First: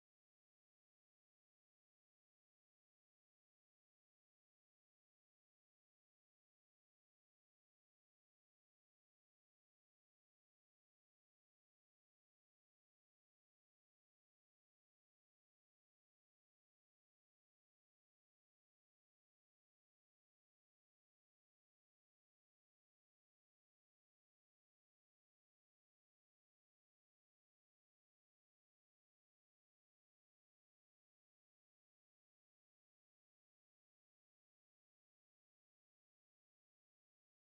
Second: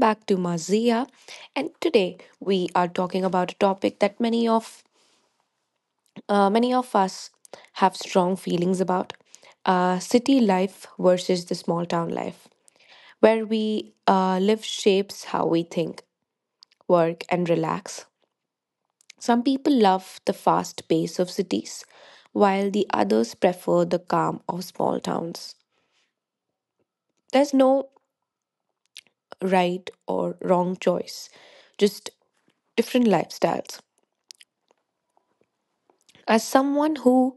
back to Mazia, and today we are talking about a topic that many of us have strong feelings about: city life versus the small town life, where we live shapes how we think, work, and relax. Some people love the fast pace of cities, while the others prefer the calm of small towns. There's no right or wrong choice, just different lifestyles. As someone who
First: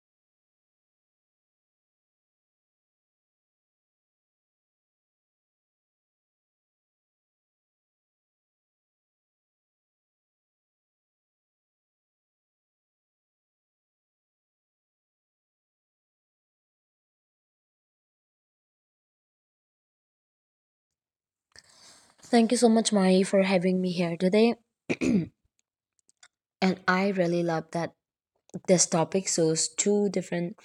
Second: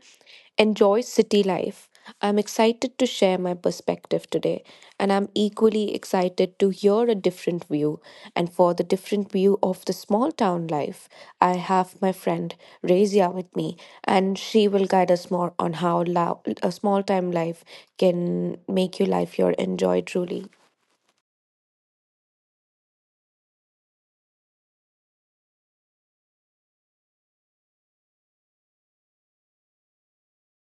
enjoys city life, I'm excited to share my perspective today, and I'm equally excited to hear a different view. And for the different view of the small town life, I have my friend Razia with me, and she will guide us more on how a small town life can make your life your enjoy truly. Thank you so much, Mari, for having me here today. And I really love that this topic shows two different,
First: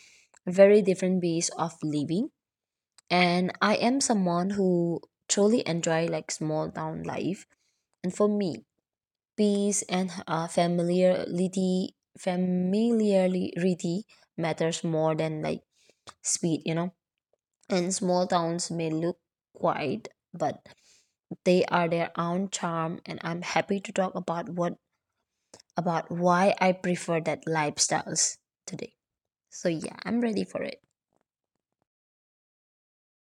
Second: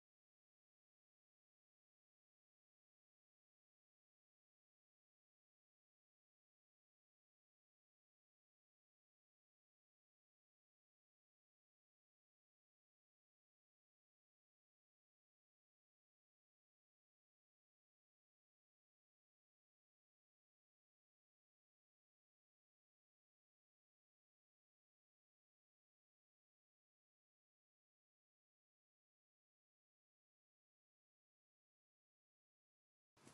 very different ways of living. And I am someone who truly enjoy like small town life. And for me, peace and familiarity matters more than like speed, you know. And small towns may look quiet, but they are their own charm, and I'm happy to talk about what about why I prefer that lifestyles today. So yeah, I'm ready for it.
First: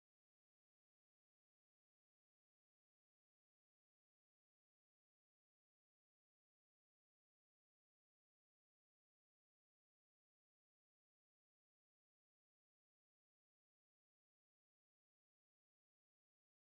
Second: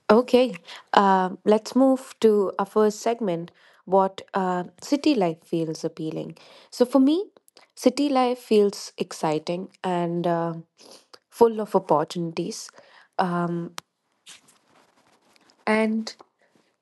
Okay, let's move to our first segment what city life feels appealing. So, for me, city life feels exciting and full of opportunities. Um, and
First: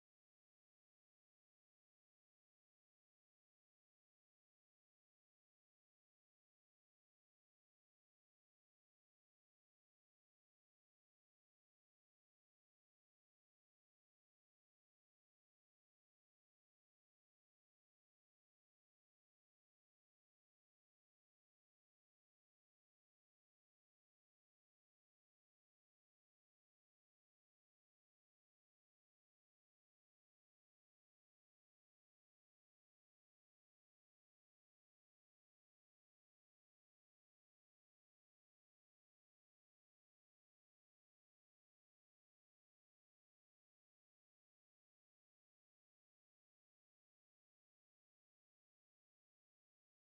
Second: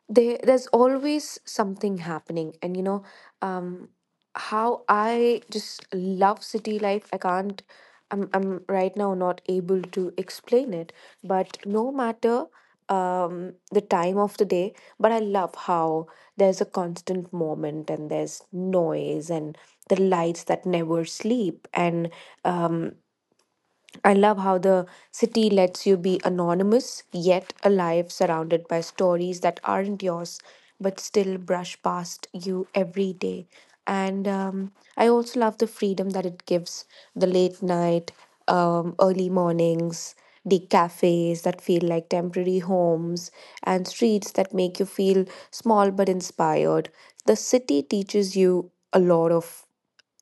they there's always something happening, and you know um how I just love city life, I can't, I'm right now not able to explain it. But no matter the time of the day, but I love how there's a constant moment, and there's noise and the lights that never sleep. And um I love how the city lets you be anonymous yet alive, surrounded by stories that aren't yours but still brush past you every day. And I also love the freedom that it gives: the late night, early mornings, the cafes that feel like temporary homes, and streets that make you feel small but inspired. The city teaches you a lot of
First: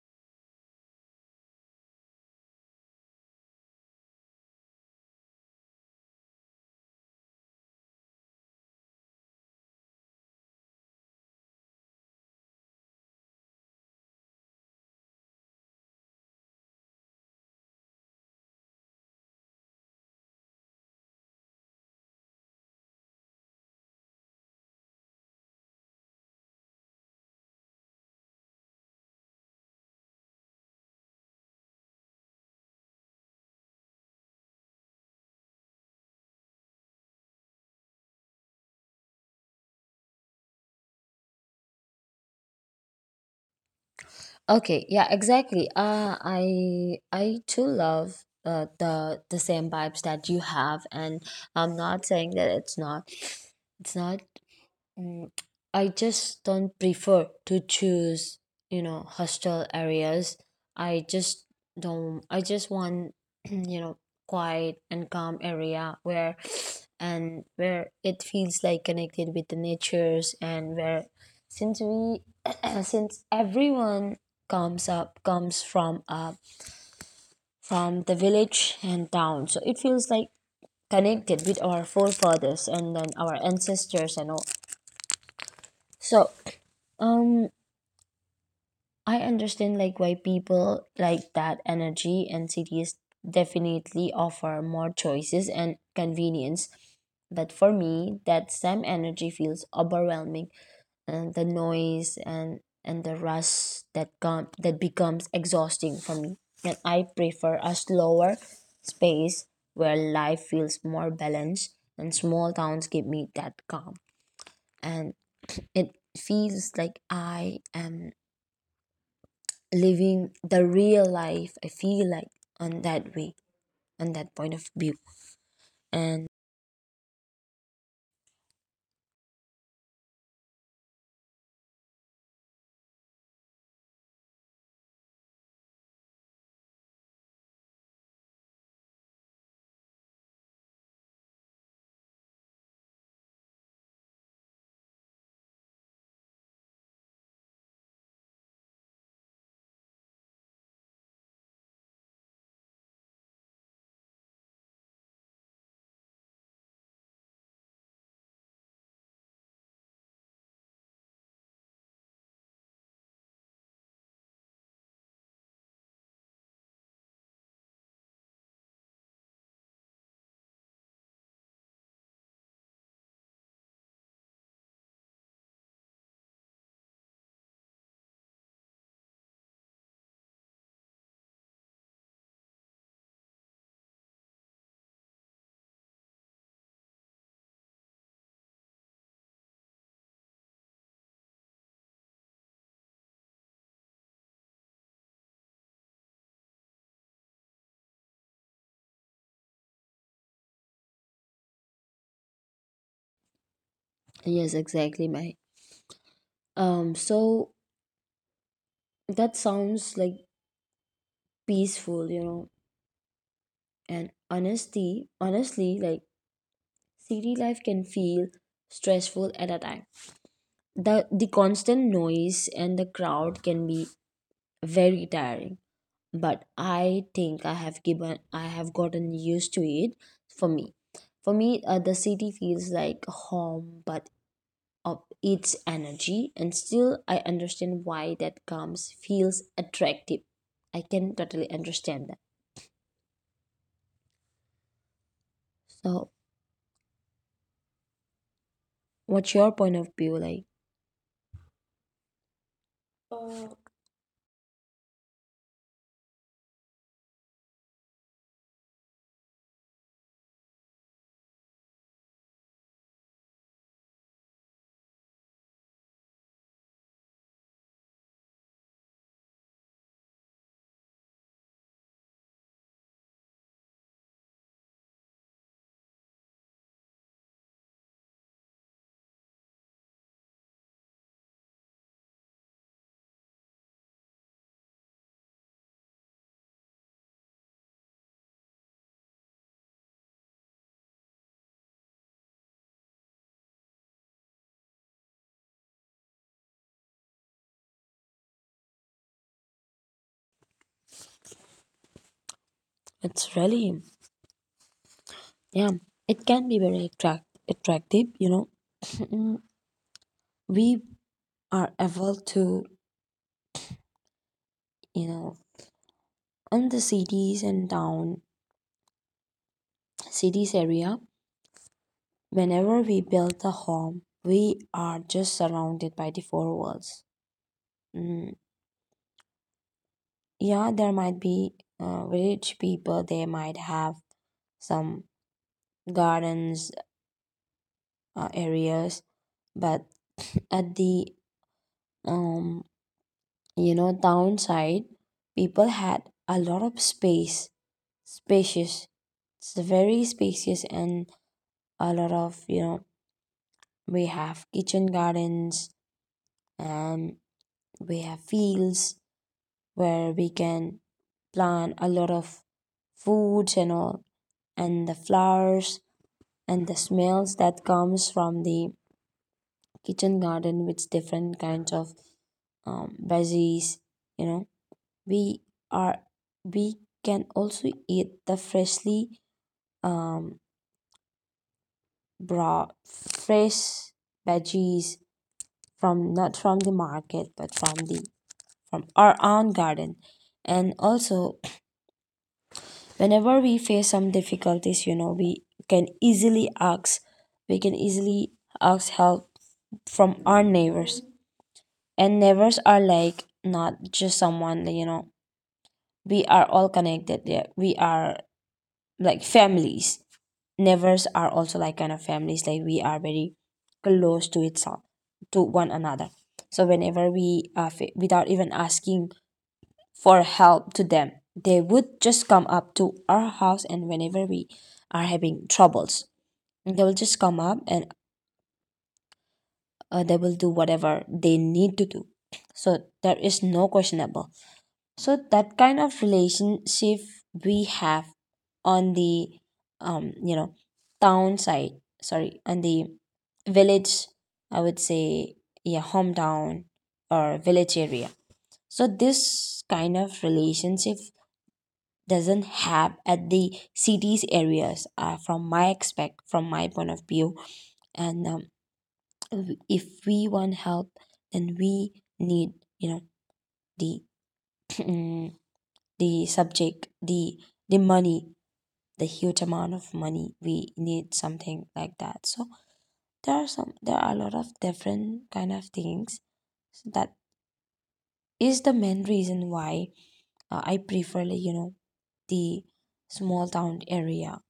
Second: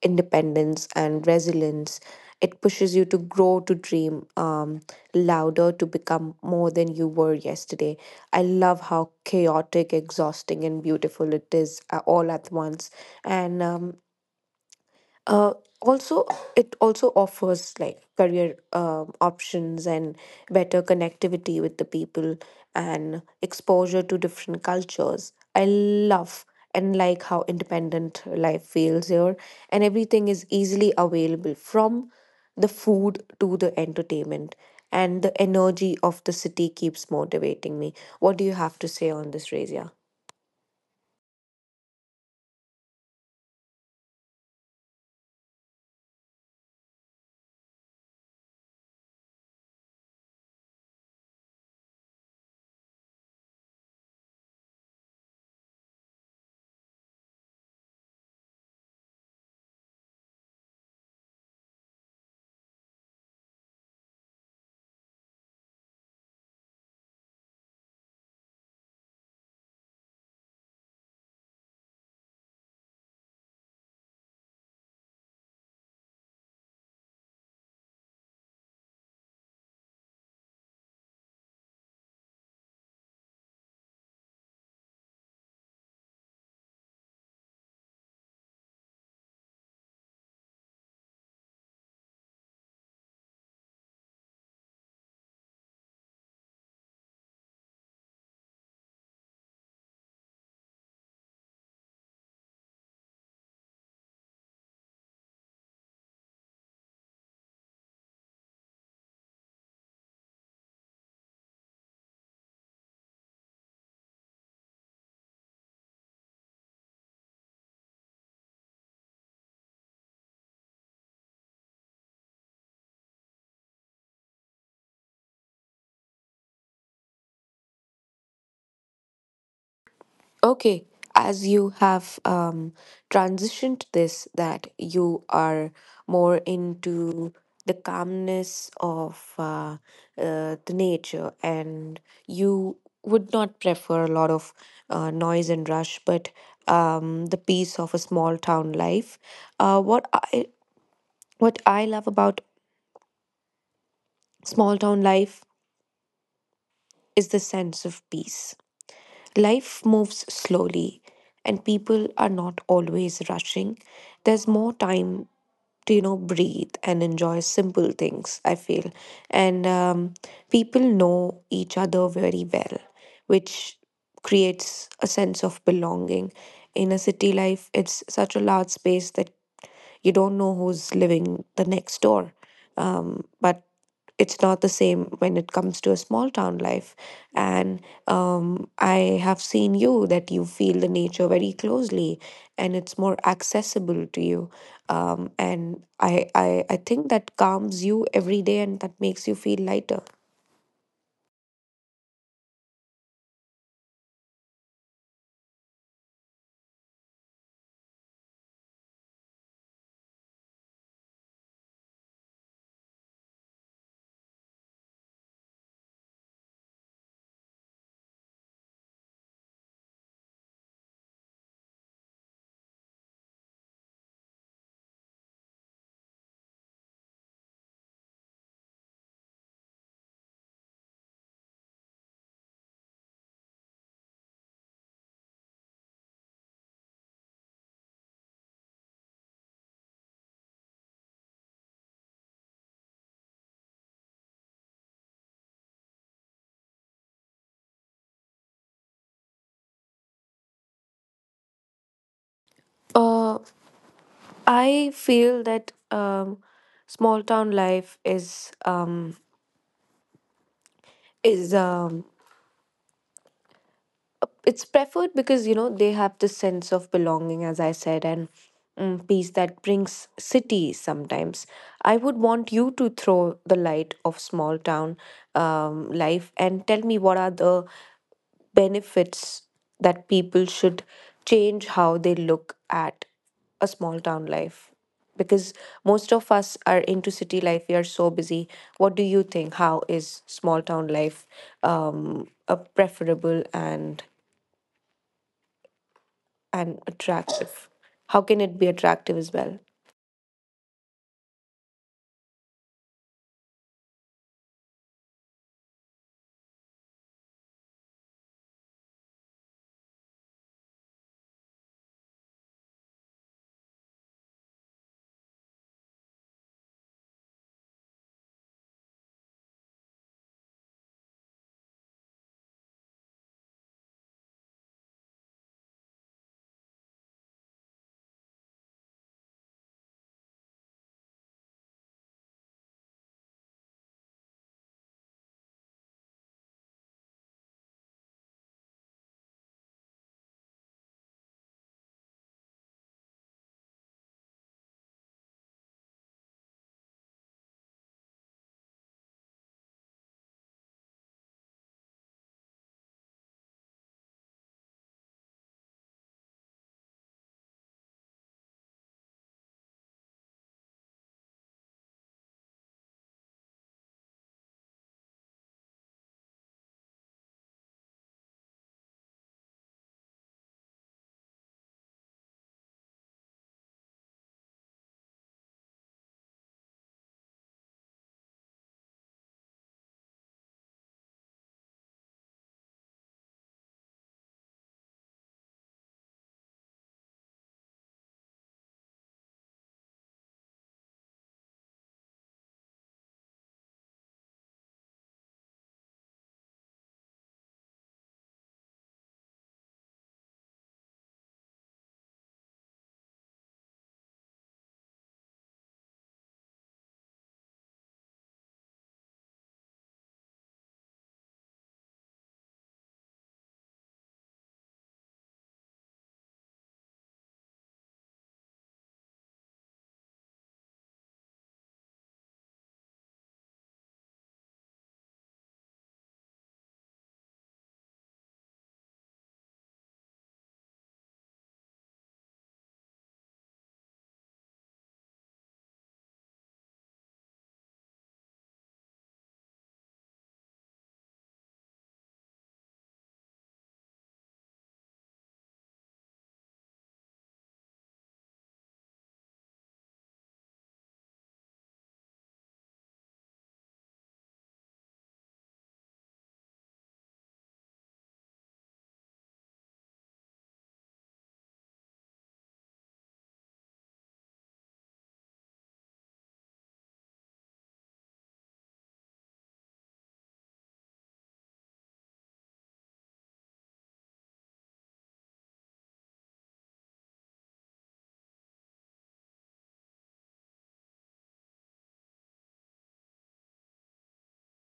independence and resilience. It pushes you to grow, to dream louder, to become more than you were yesterday. I love how chaotic, exhausting, and beautiful it is all at once. And uh, also it also offers like career options and better connectivity with the people and exposure to different cultures, I love. And like how independent life feels here, and everything is easily available from the food to the entertainment, and the energy of the city keeps motivating me. What do you have to say on this, Razia? Okay, yeah, exactly. I too love the same vibes that you have, and I'm not saying that it's not, it's not. Mm, I just don't prefer to choose, you know, hostile areas. I just don't, I just want, you know, quiet and calm area where and where it feels like connected with the natures. And where since we since everyone comes from up from the village and town, so it feels like connected with our forefathers and then our ancestors and all. So, um, I understand like why people like that energy, and cities definitely offer more choices and convenience. But for me, that same energy feels overwhelming, and the noise and the rush that becomes exhausting for me. And I prefer a slower space where life feels more balanced, and small towns give me that calm. And it feels like I am living the real life, I feel like, on that way, on that point of view. And Okay, as you have transitioned this, that you are more into the calmness of the nature, and you would not prefer a lot of noise and rush, but the peace of a small town life. Uh, what I what I love about small town life is the sense of peace. Life moves slowly, and people are not always rushing. There's more time to, you know, breathe and enjoy simple things, I feel. And people know each other very well, which creates a sense of belonging. In a city life, it's such a large space that you don't know who's living the next door, but it's not the same when it comes to a small town life. And I have seen you that you feel the nature very closely, and it's more accessible to you. And I think that calms you every day and that makes you feel lighter. yes, exactly my, um, so that sounds like peaceful, you know. And honesty honestly like city life can feel stressful at a time. The constant noise and the crowd can be very tiring, but I think I have gotten used to it. For me for me uh, the city feels like home but of its energy, and still I understand why that comes feels attractive. I can totally understand that. So what's your point of view like? Uh, Uh, I feel that small town life is it's preferred because, you know, they have this sense of belonging, as I said, and peace that brings cities sometimes. I would want you to throw the light of small town life and tell me what are the benefits, that people should change how they look at a small town life. Because most of us are into city life, we are so busy. What do you think, how is small town life a preferable and attractive. How can it be attractive as well? It's really, yeah, it can be very attractive, you know. We are able to, you know, in the cities and town cities area, whenever we build a home, we are just surrounded by the four walls. Mm, yeah, there might be, village people, they might have some gardens, areas, but at the, um, you know, downside, people had a lot of space, spacious. It's very spacious, and a lot of, you know, we have kitchen gardens, and we have fields where we can plant a lot of foods and all, and the flowers, and the smells that comes from the kitchen garden with different kinds of, veggies, you know. We are we can also eat the freshly, um, brought fresh veggies, from not from the market but from the from our own garden. And also whenever we face some difficulties, you know, can easily ask we can easily ask help from our neighbors. And neighbors are like not just someone, you know, we are all connected there. We are like families. Neighbors are also like kind of families, like we are very close to to one another. So whenever we are without even asking for help to them, they would just come up to our house. And whenever we are having troubles, they will just come up, and, they will do whatever they need to do. So there is no questionable. So that kind of relationship we have on the, um, you know, town side, sorry, on the village, I would say, yeah, hometown or village area. So this kind of relationship doesn't have at the cities areas, from my point of view. And, if we want help then we need, you know, the the subject, the money, the huge amount of money. We need something like that. So there are a lot of different kind of things. So that is the main reason why, I prefer like, you know, the small town area.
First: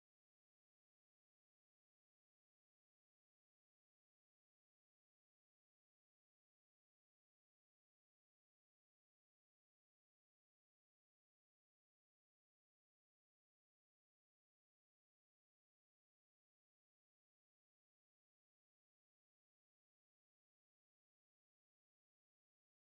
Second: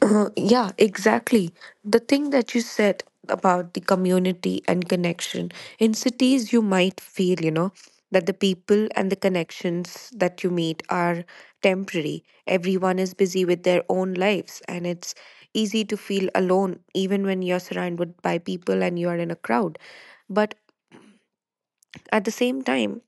Yeah, exactly. The thing that you said about the community and connection: in cities, you might feel, you know, that the people and the connections that you meet are temporary. Everyone is busy with their own lives, and it's easy to feel alone even when you're surrounded by people and you are in a crowd. But at the same time,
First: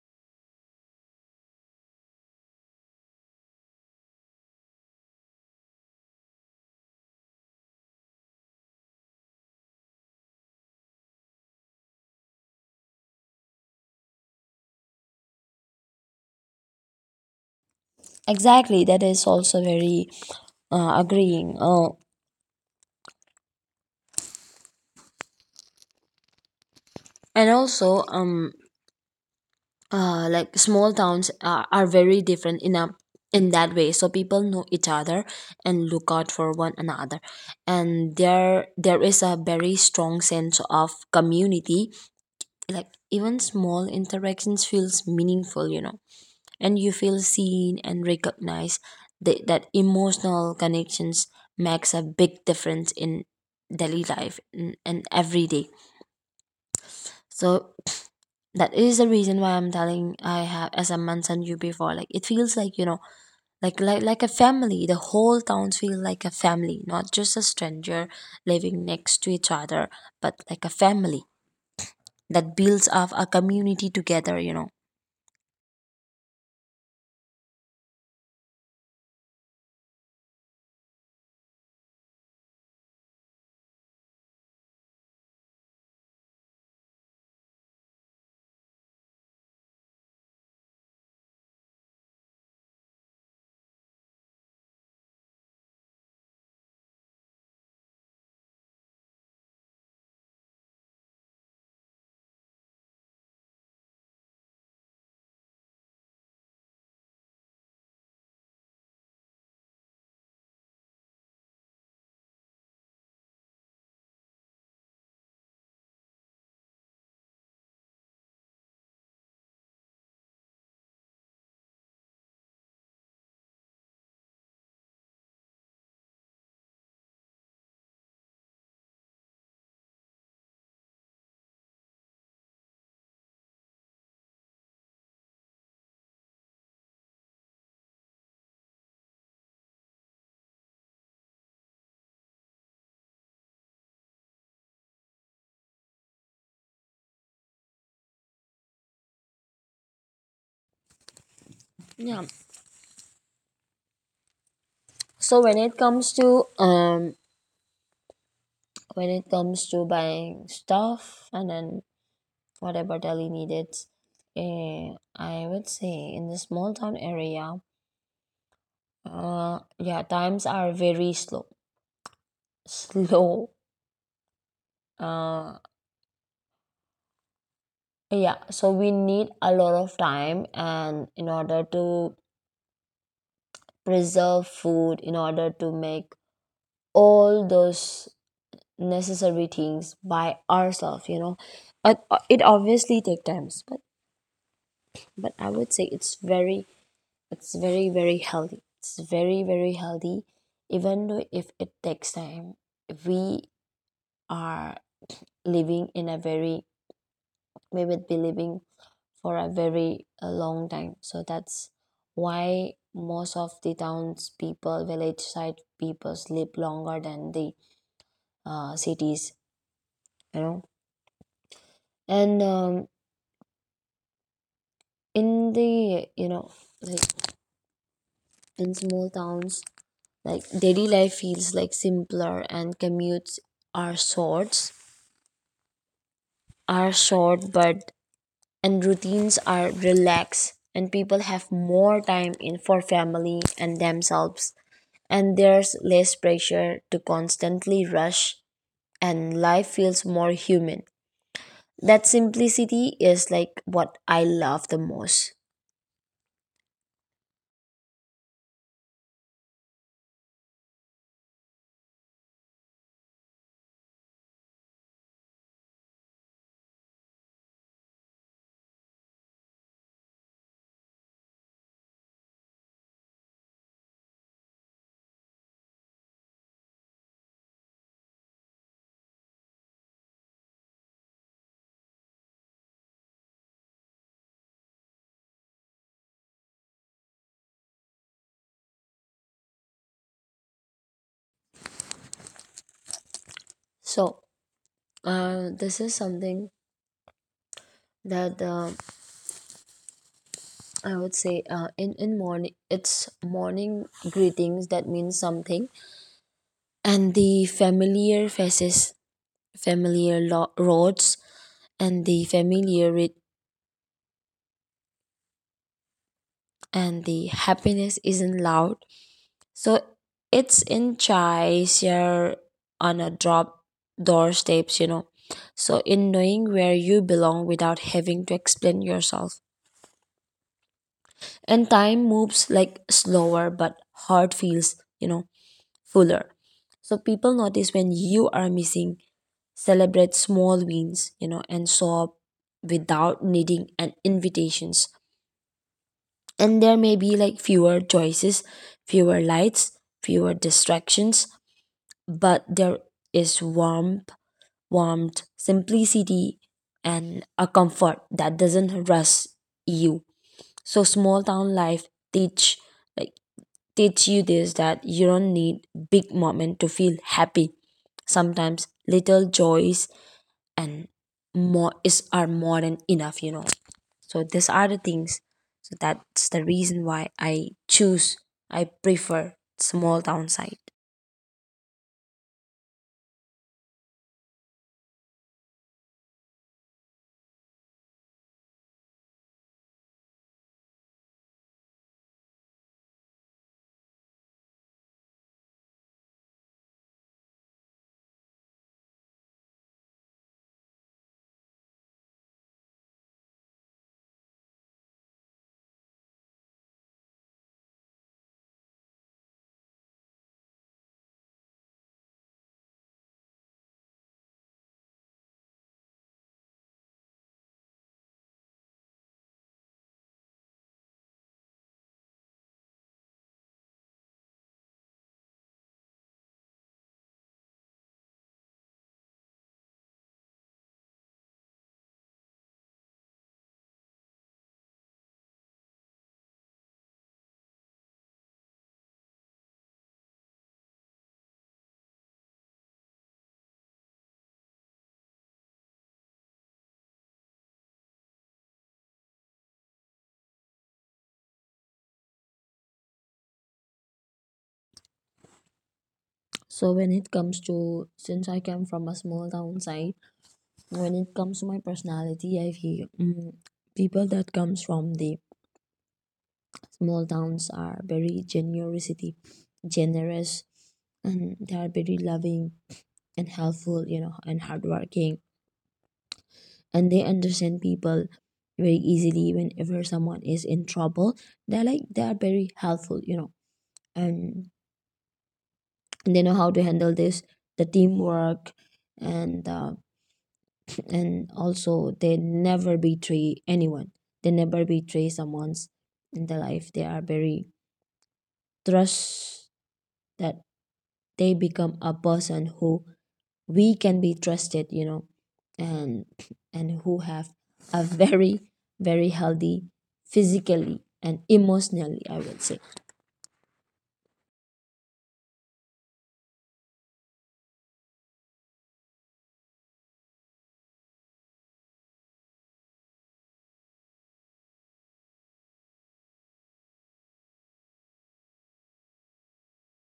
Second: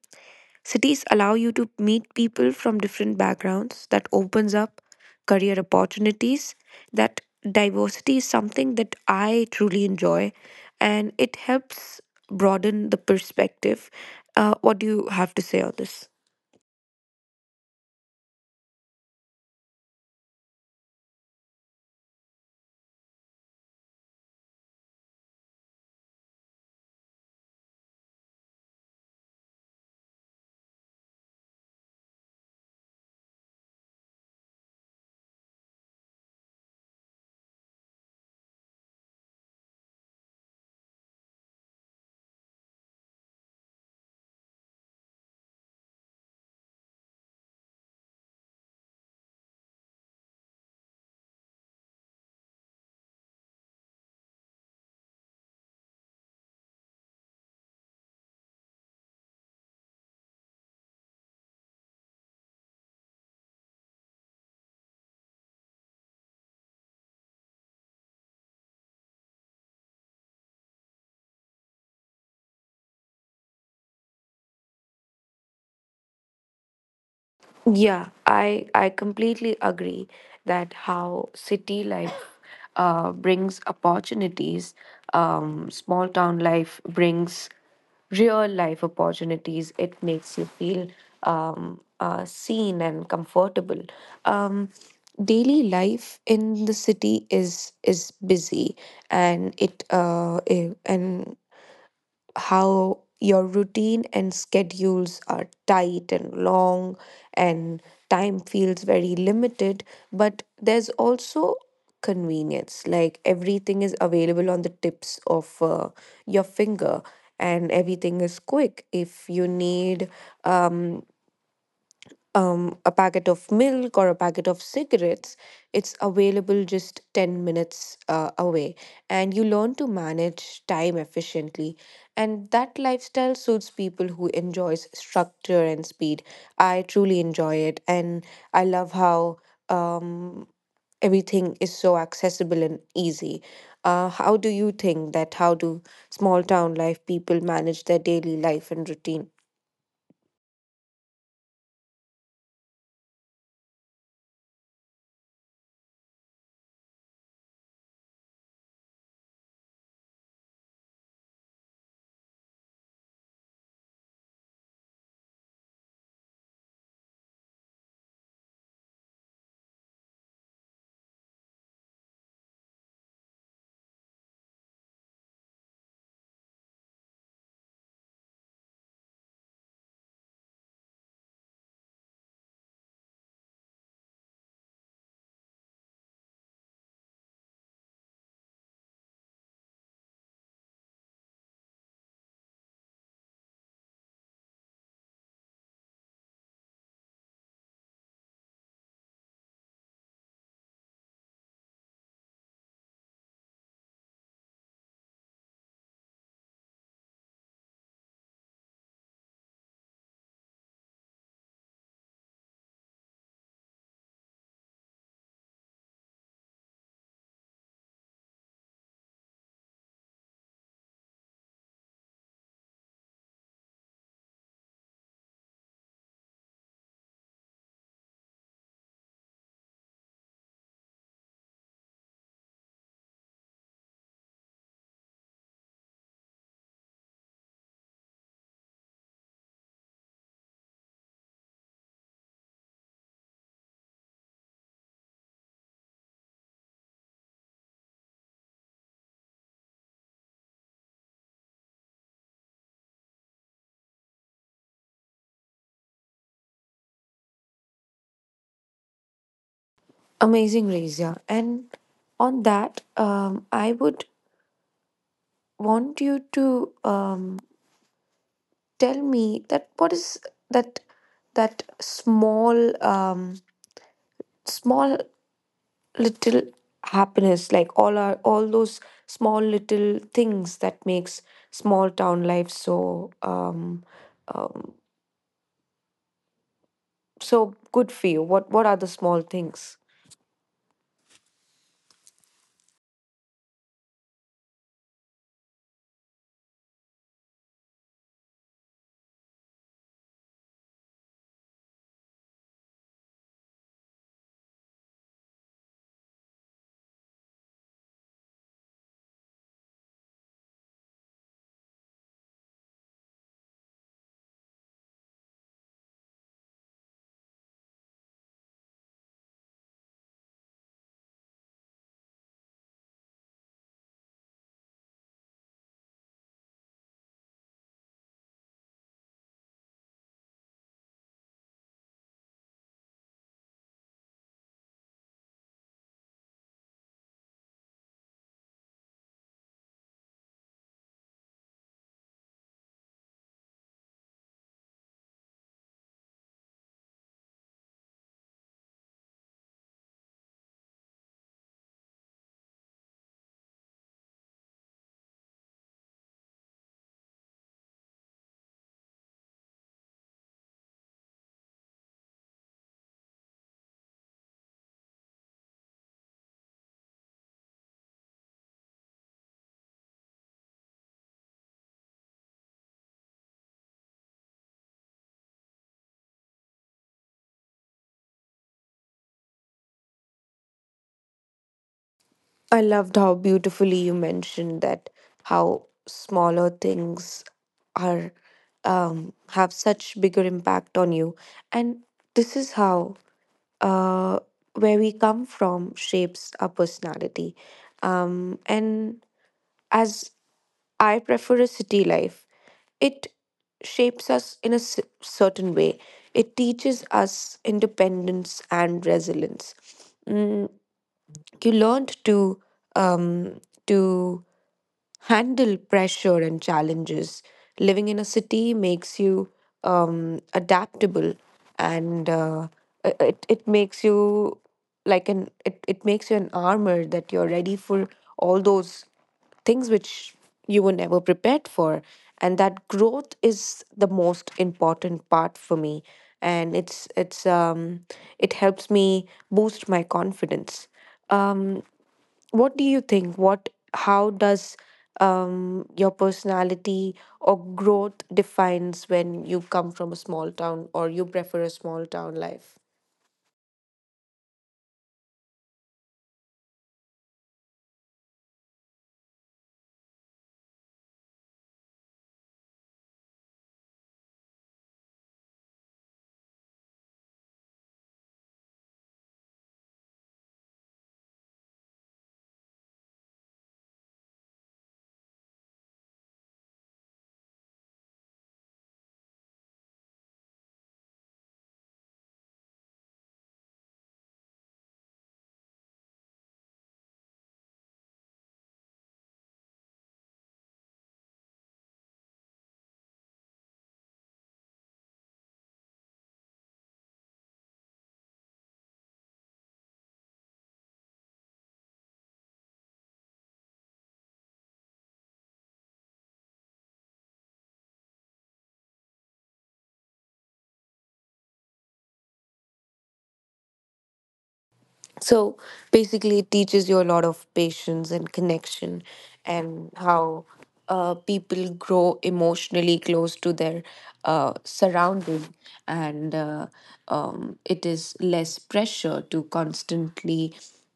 cities allow you to meet people from different backgrounds that opens up career opportunities. That diversity is something that I truly enjoy, and it helps broaden the perspective. What do you have to say on this? Exactly, that is also very, agreeing. Oh, and also, like small towns are very different in a in that way. So people know each other and look out for one another, and there is a very strong sense of community. Like even small interactions feels meaningful, you know, and you feel seen and recognized. That emotional connections makes a big difference in daily life, and every day. So that is the reason why I'm telling, I have as I mentioned you before, like it feels like, you know, like a family. The whole towns feel like a family, not just a stranger living next to each other, but like a family that builds up a community together, you know. Yeah, I completely agree that how city life brings opportunities, small town life brings real life opportunities. It makes you feel seen and comfortable. Um, daily life in the city is busy, and it eh, and how your routine and schedules are tight and long, and time feels very limited. But there's also convenience, like everything is available on the tips of your finger, and everything is quick. If you need um a packet of milk or a packet of cigarettes, it's available just 10 minutes away. And you learn to manage time efficiently. And that lifestyle suits people who enjoys structure and speed. I truly enjoy it. And I love how um, everything is so accessible and easy. How do you think that how do small town life people manage their daily life and routine? Yeah, so when it comes to, um, when it comes to buying stuff and then whatever daily needs, eh, I would say in the small town area, uh, yeah, times are very slow uh, yeah. So we need a lot of time, and in order to preserve food, in order to make all those necessary things by ourselves, you know. But, it obviously take times, but I would say it's very, it's very very healthy, even though if it takes time. We are living in a very we would be living for a very, long time. So that's why most of the towns people, village side people sleep longer than the, cities, you know. And, in the, you know, like in small towns, like daily life feels like simpler, and commutes are short, are short, but and routines are relaxed, and people have more time in for family and themselves. And there's less pressure to constantly rush, and life feels more human. That simplicity is like what I love the most. Amazing, Razia. And on that, I would want you to tell me that what is that that small um, small little happiness, like all those small little things that makes small town life so um, so good for you. What are the small things? So, this is something that, I would say, in morning, it's morning greetings that means something, and the familiar faces, roads, and the and the happiness isn't loud. So it's in Chai here on a drop door steps, you know. So in knowing where you belong without having to explain yourself. And time moves like slower, but heart feels, you know, fuller. So people notice when you are missing, celebrate small wins, you know, and show up without needing an invitations. And there may be like fewer choices, fewer lights, fewer distractions, but there is warmth, simplicity, and a comfort that doesn't rush you. So small town life teach like teach you this, that you don't need big moment to feel happy. Sometimes little joys and more is are more than enough, you know. So these are the things. So that's the reason why I prefer small town side. I loved how beautifully you mentioned that how smaller things are have such bigger impact on you, and this is how uh, where we come from shapes our personality. And as I prefer a city life, it shapes us in a certain way. It teaches us independence and resilience. Mm, you learned to um, to handle pressure and challenges. Living in a city makes you adaptable, and it it makes you it makes you an armor that you're ready for all those things which you were never prepared for. And that growth is the most important part for me, and it's it helps me boost my confidence. Um what do you think what how does your personality or growth defines when you come from a small town or you prefer a small town life? So when it comes to, since I come from a small town side, when it comes to my personality, I feel, mm, people that comes from the small towns are very generous, and they are very loving and helpful, you know, and hardworking. And they understand people very easily. Whenever someone is in trouble, they are very helpful, you know. And they know how to handle this, the teamwork, and, and also they never betray anyone. They never betray someone's in their life They are very trust, that they become a person who we can be trusted, you know. and and who have a very very healthy, physically and emotionally, I would say. So basically it teaches you a lot of patience and connection, and how people grow emotionally close to their surrounding. And it is less pressure to constantly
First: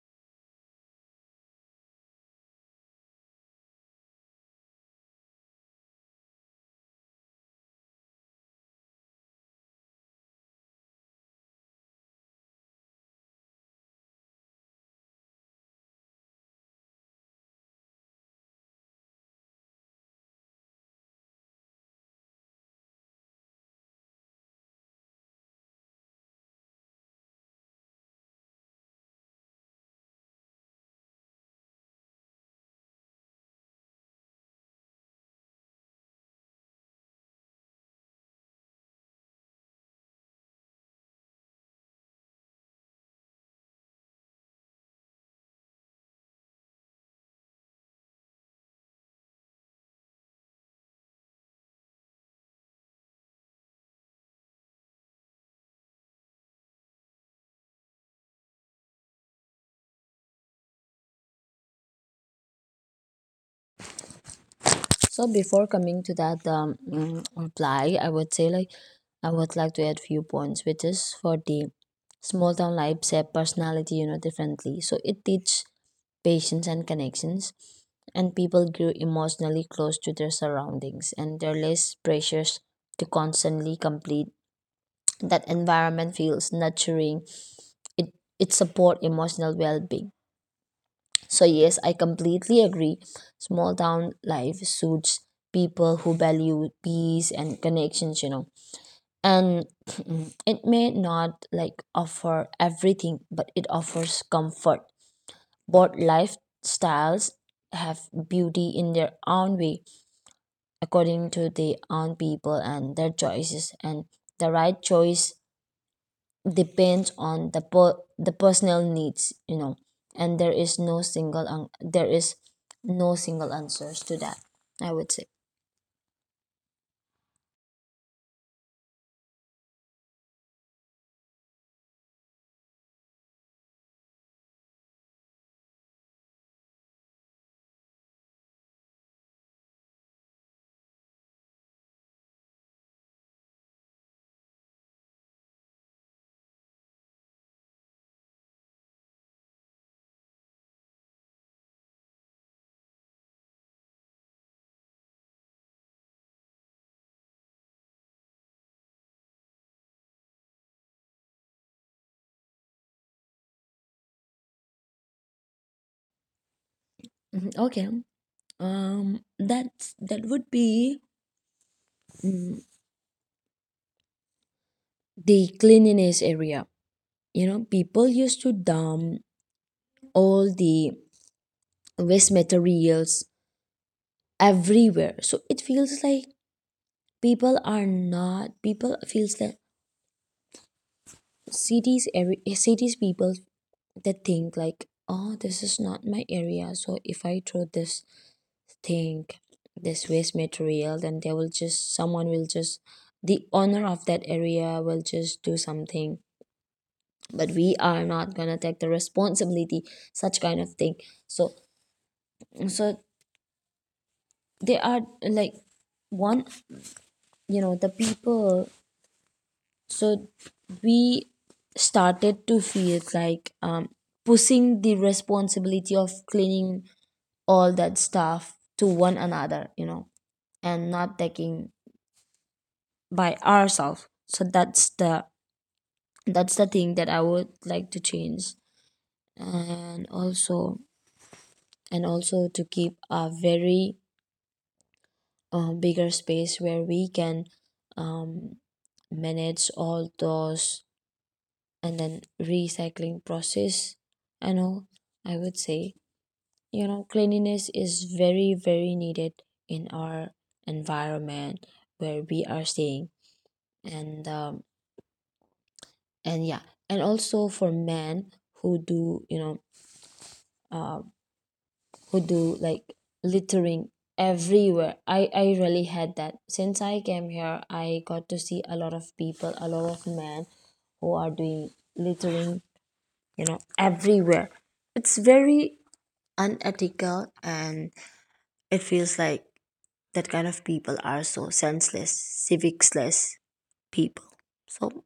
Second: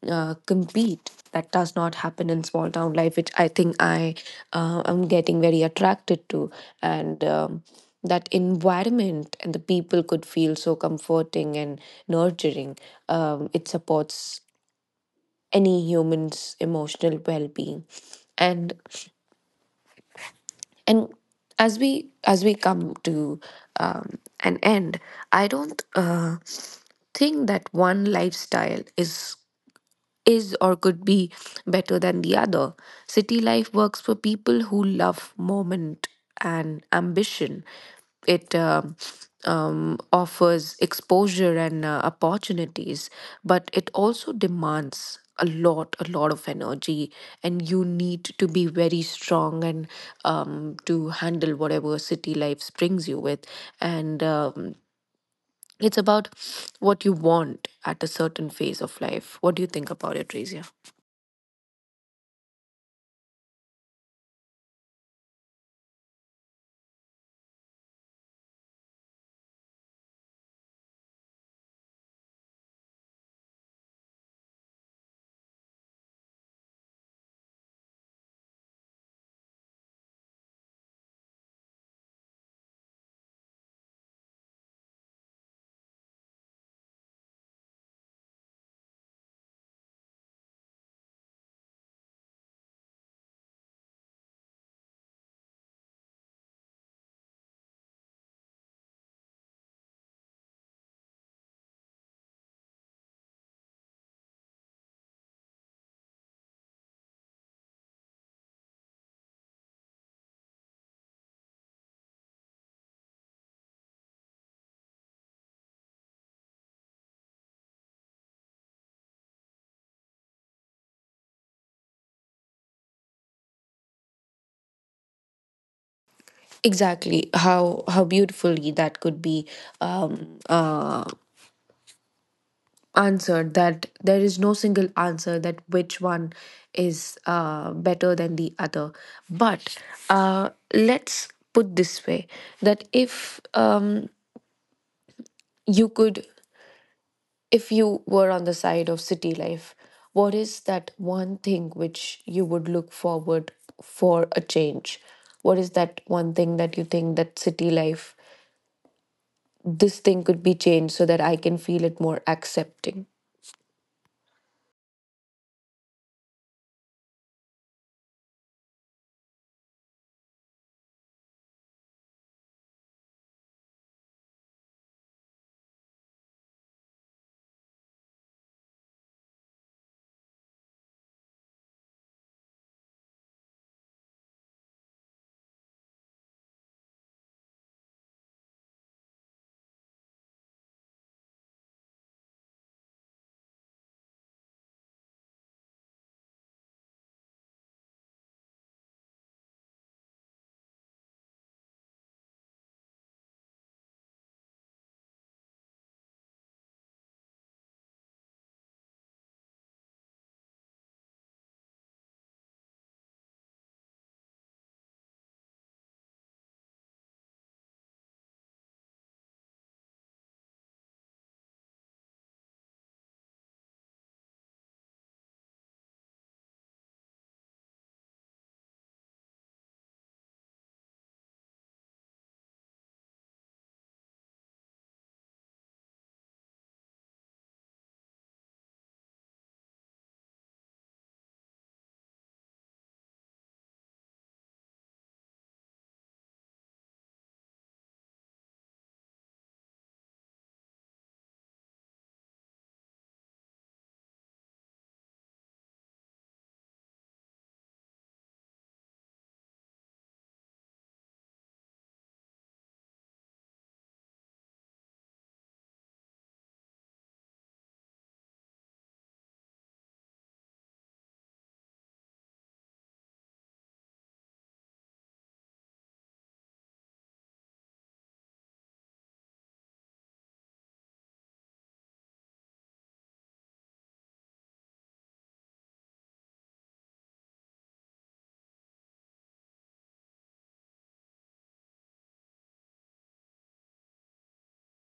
compete, that does not happen in small town life, which I think I am getting very attracted to. And that environment and the people could feel so comforting and nurturing. It supports any human's emotional well-being. And and as we as we come to an end, I don't think that one lifestyle is or could be better than the other. City life works for people who love moment and ambition. It offers exposure and opportunities, but it also demands a lot of energy, and you need to be very strong and to handle whatever city life brings you with. And it's about what you want at a certain phase of life. What do you think about it, Rizia? So before coming to that, mm, reply, I would say like I would like to add few points, which is for the small town life shape personality, you know, differently. So it teach patience and connections. And people grew emotionally close to their surroundings, and they're less pressures to constantly complete. That environment feels nurturing. It it support emotional well being. So, yes, I completely agree. Small town life suits people who value peace and connections, you know. And it may not like offer everything, but it offers comfort. Both lifestyles have beauty in their own way, according to their own people and their choices. And the right choice depends on the the personal needs, you know. And there is no single an- there is no single answers to that, I would say. Exactly, how beautifully that could be um uh answered, that there is no single answer that which one is better than the other. But let's put this way, that if you could, if you were on the side of city life, what is that one thing which you would look forward for a change? What is that one thing that you think that city life, this thing could be changed so that I can feel it more accepting. Mhm, okay, um, that's that would be, mm, the cleanliness area, you know. People used to dump all the waste materials everywhere, so it feels like people are not, people feels that cities, every cities people, they think like, oh, this is not my area, so if I throw this thing, this waste material, then they will just, someone will just, the owner of that area will just do something, but we are not gonna take the responsibility, such kind of thing. So so they are like one, you know, the people. So we started to feel like, um, pushing the responsibility of cleaning all that stuff to one another, you know, and not taking by ourselves. So that's the thing that I would like to change. And also, and also to keep a very, bigger space where we can, um, manage all those and then recycling process and all, I would say. You know, cleanliness is very very needed in our environment, where we are staying. And, um, and yeah, and also for men who do, you know, who do like littering everywhere. I really had that. Since I came here, I got to see a lot of people, a lot of men who are doing littering, you know, everywhere. It's very unethical, and it feels like that kind of people are so senseless, civicsless people. So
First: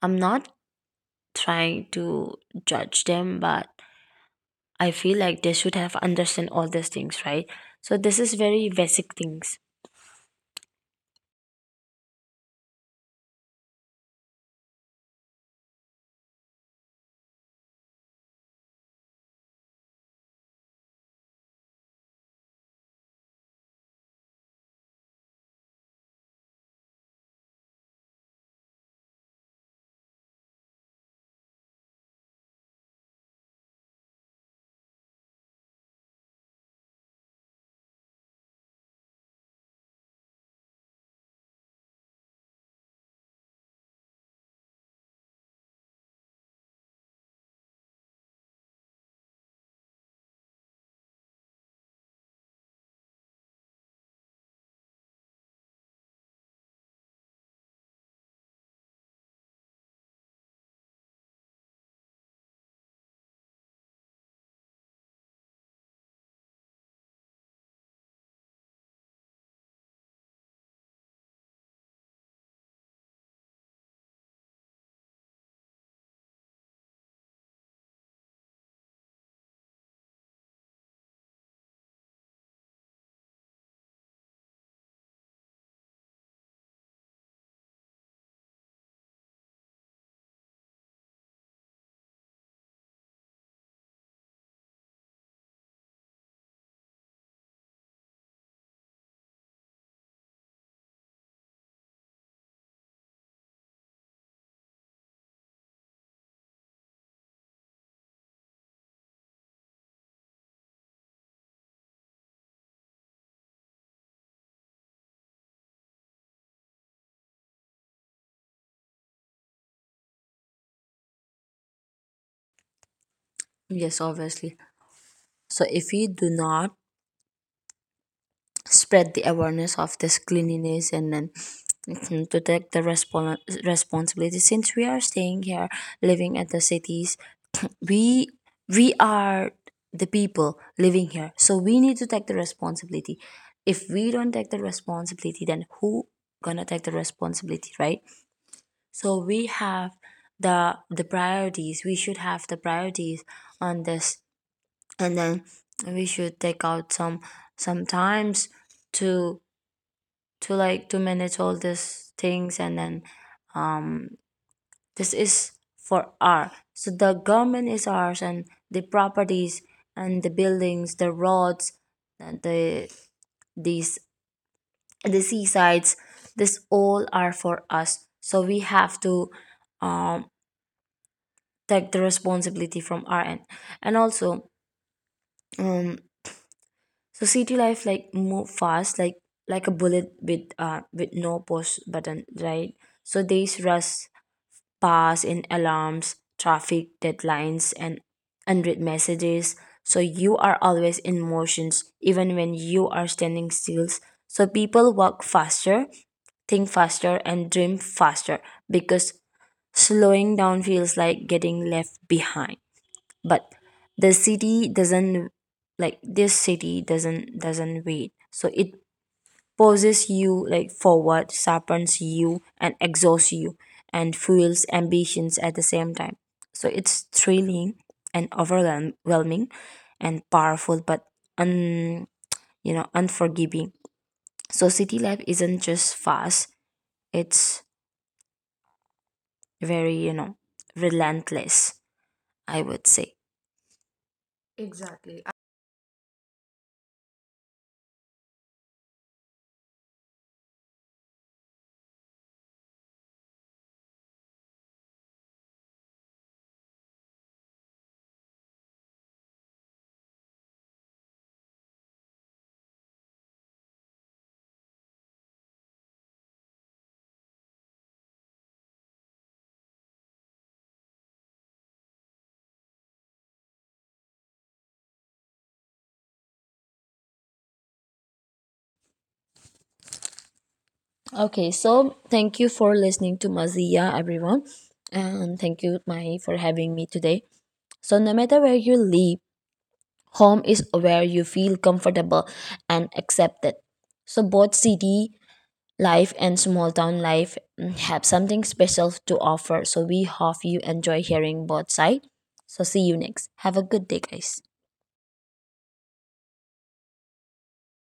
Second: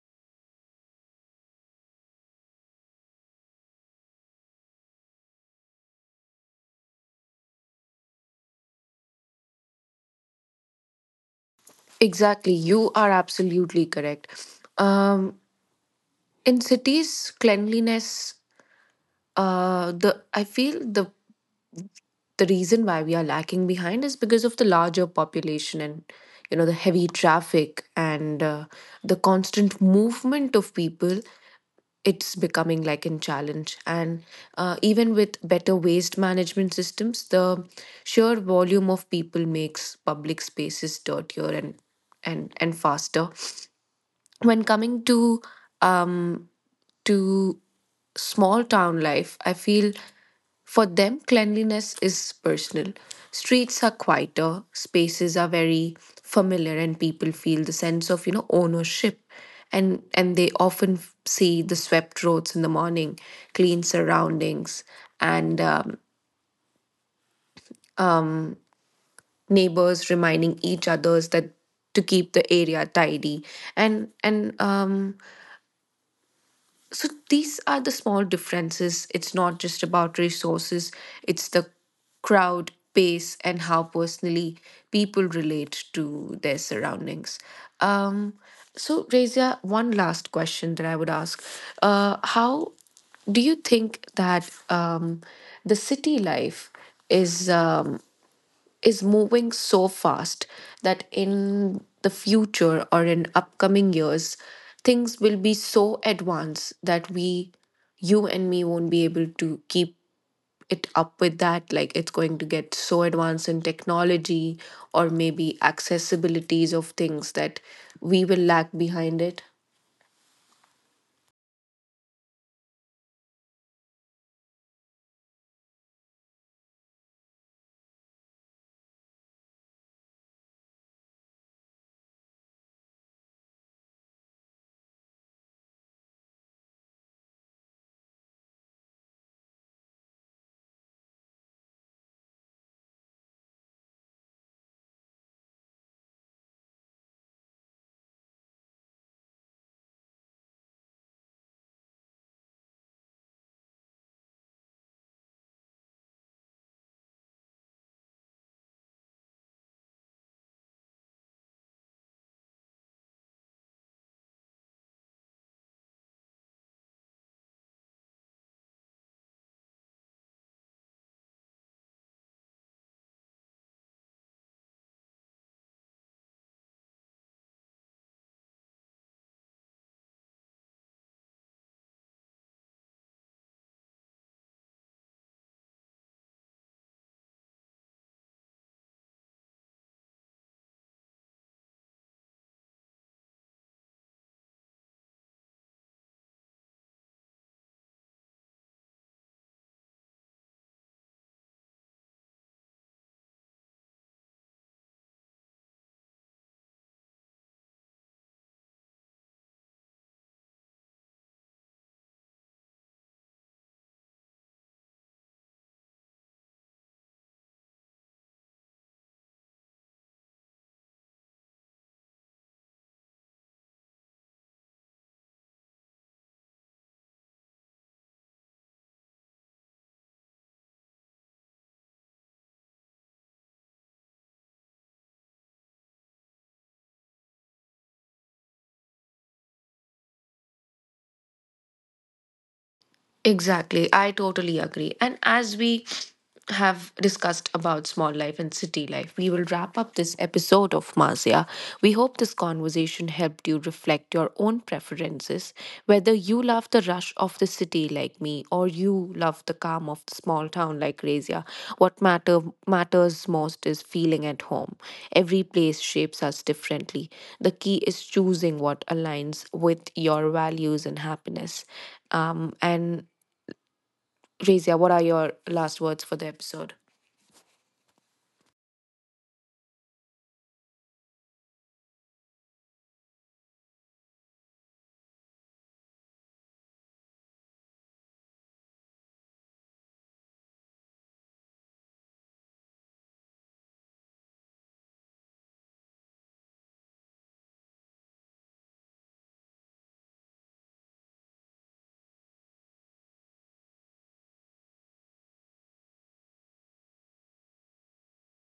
I'm not trying to judge them, but I feel like they should have understand all these things, right? So this is very basic things. Exactly. You are absolutely correct. Um, in cities, cleanliness, the I feel the reason why we are lacking behind is because of the larger population, and you know the heavy traffic and the constant movement of people, it's becoming like a challenge. And even with better waste management systems, the sheer volume of people makes public spaces dirtier and faster. When coming to um, to small town life, I feel for them cleanliness is personal. Streets are quieter, spaces are very familiar, and people feel the sense of, you know, ownership. And they often see the swept roads in the morning, clean surroundings, and neighbors reminding each others that to keep the area tidy. And so these are the small differences. It's not just about resources, it's the crowd pace and how personally people relate to their surroundings. um, so Razia, one last question that I would ask: how do you think that the city life is um, is moving so fast that in the future or in upcoming years, things will be so advanced that we, you and me, won't be able to keep it up with that. Like it's going to get so advanced in technology, or maybe accessibilities of things, that we will lag behind it. Yes, obviously. So if we do not spread the awareness of this cleanliness and then, mhm, to take the responsibility. Since we are staying here, living at the cities, we we are the people living here, so we need to take the responsibility. If we don't take the responsibility, then who gonna take the responsibility, right? So we have the priorities. We should have the priorities on this. And then we should take out some times to to like, to manage all these things. And then this is for our, so the government is ours, and the properties and the buildings, the roads, and the these, the seasides, this all are for us. So we have to, um, take the responsibility from our end. And also, um, so city life like move fast like a bullet with, uh, with no push button, right? So days rush, pass in alarms, traffic, deadlines, and unread messages. So you are always in motions, even when you are standing still. So people walk faster, think faster, and dream faster, because slowing down feels like getting left behind. But the city doesn't, like this city doesn't wait. So it poses you like forward, sharpens you and exhausts you, and fuels ambitions at the same time. So it's thrilling and overwhelming and powerful, but un, you know, unforgiving. So city life isn't just fast, it's very, you know, relentless, I would say. Exactly. I Exactly. totally agree. And as we have discussed about small life and city life, we will wrap up this episode of Mazia. We hope this conversation helped you reflect your own preferences, whether you love the rush of the city like me, or you love the calm of the small town like Razia. What matters most is feeling at home. Every place shapes us differently. The key is choosing what aligns with your values and happiness. And Razia, what are your last words for the episode? Okay, so thank you for listening to Mazia, everyone. And thank you, Mahi, for having me today. So, no matter where you live, home is where you feel comfortable and accepted. So, both city life and small town life, mm, have something special to offer. So, we hope you enjoy hearing both sides. So, see you next. Have a good day, guys.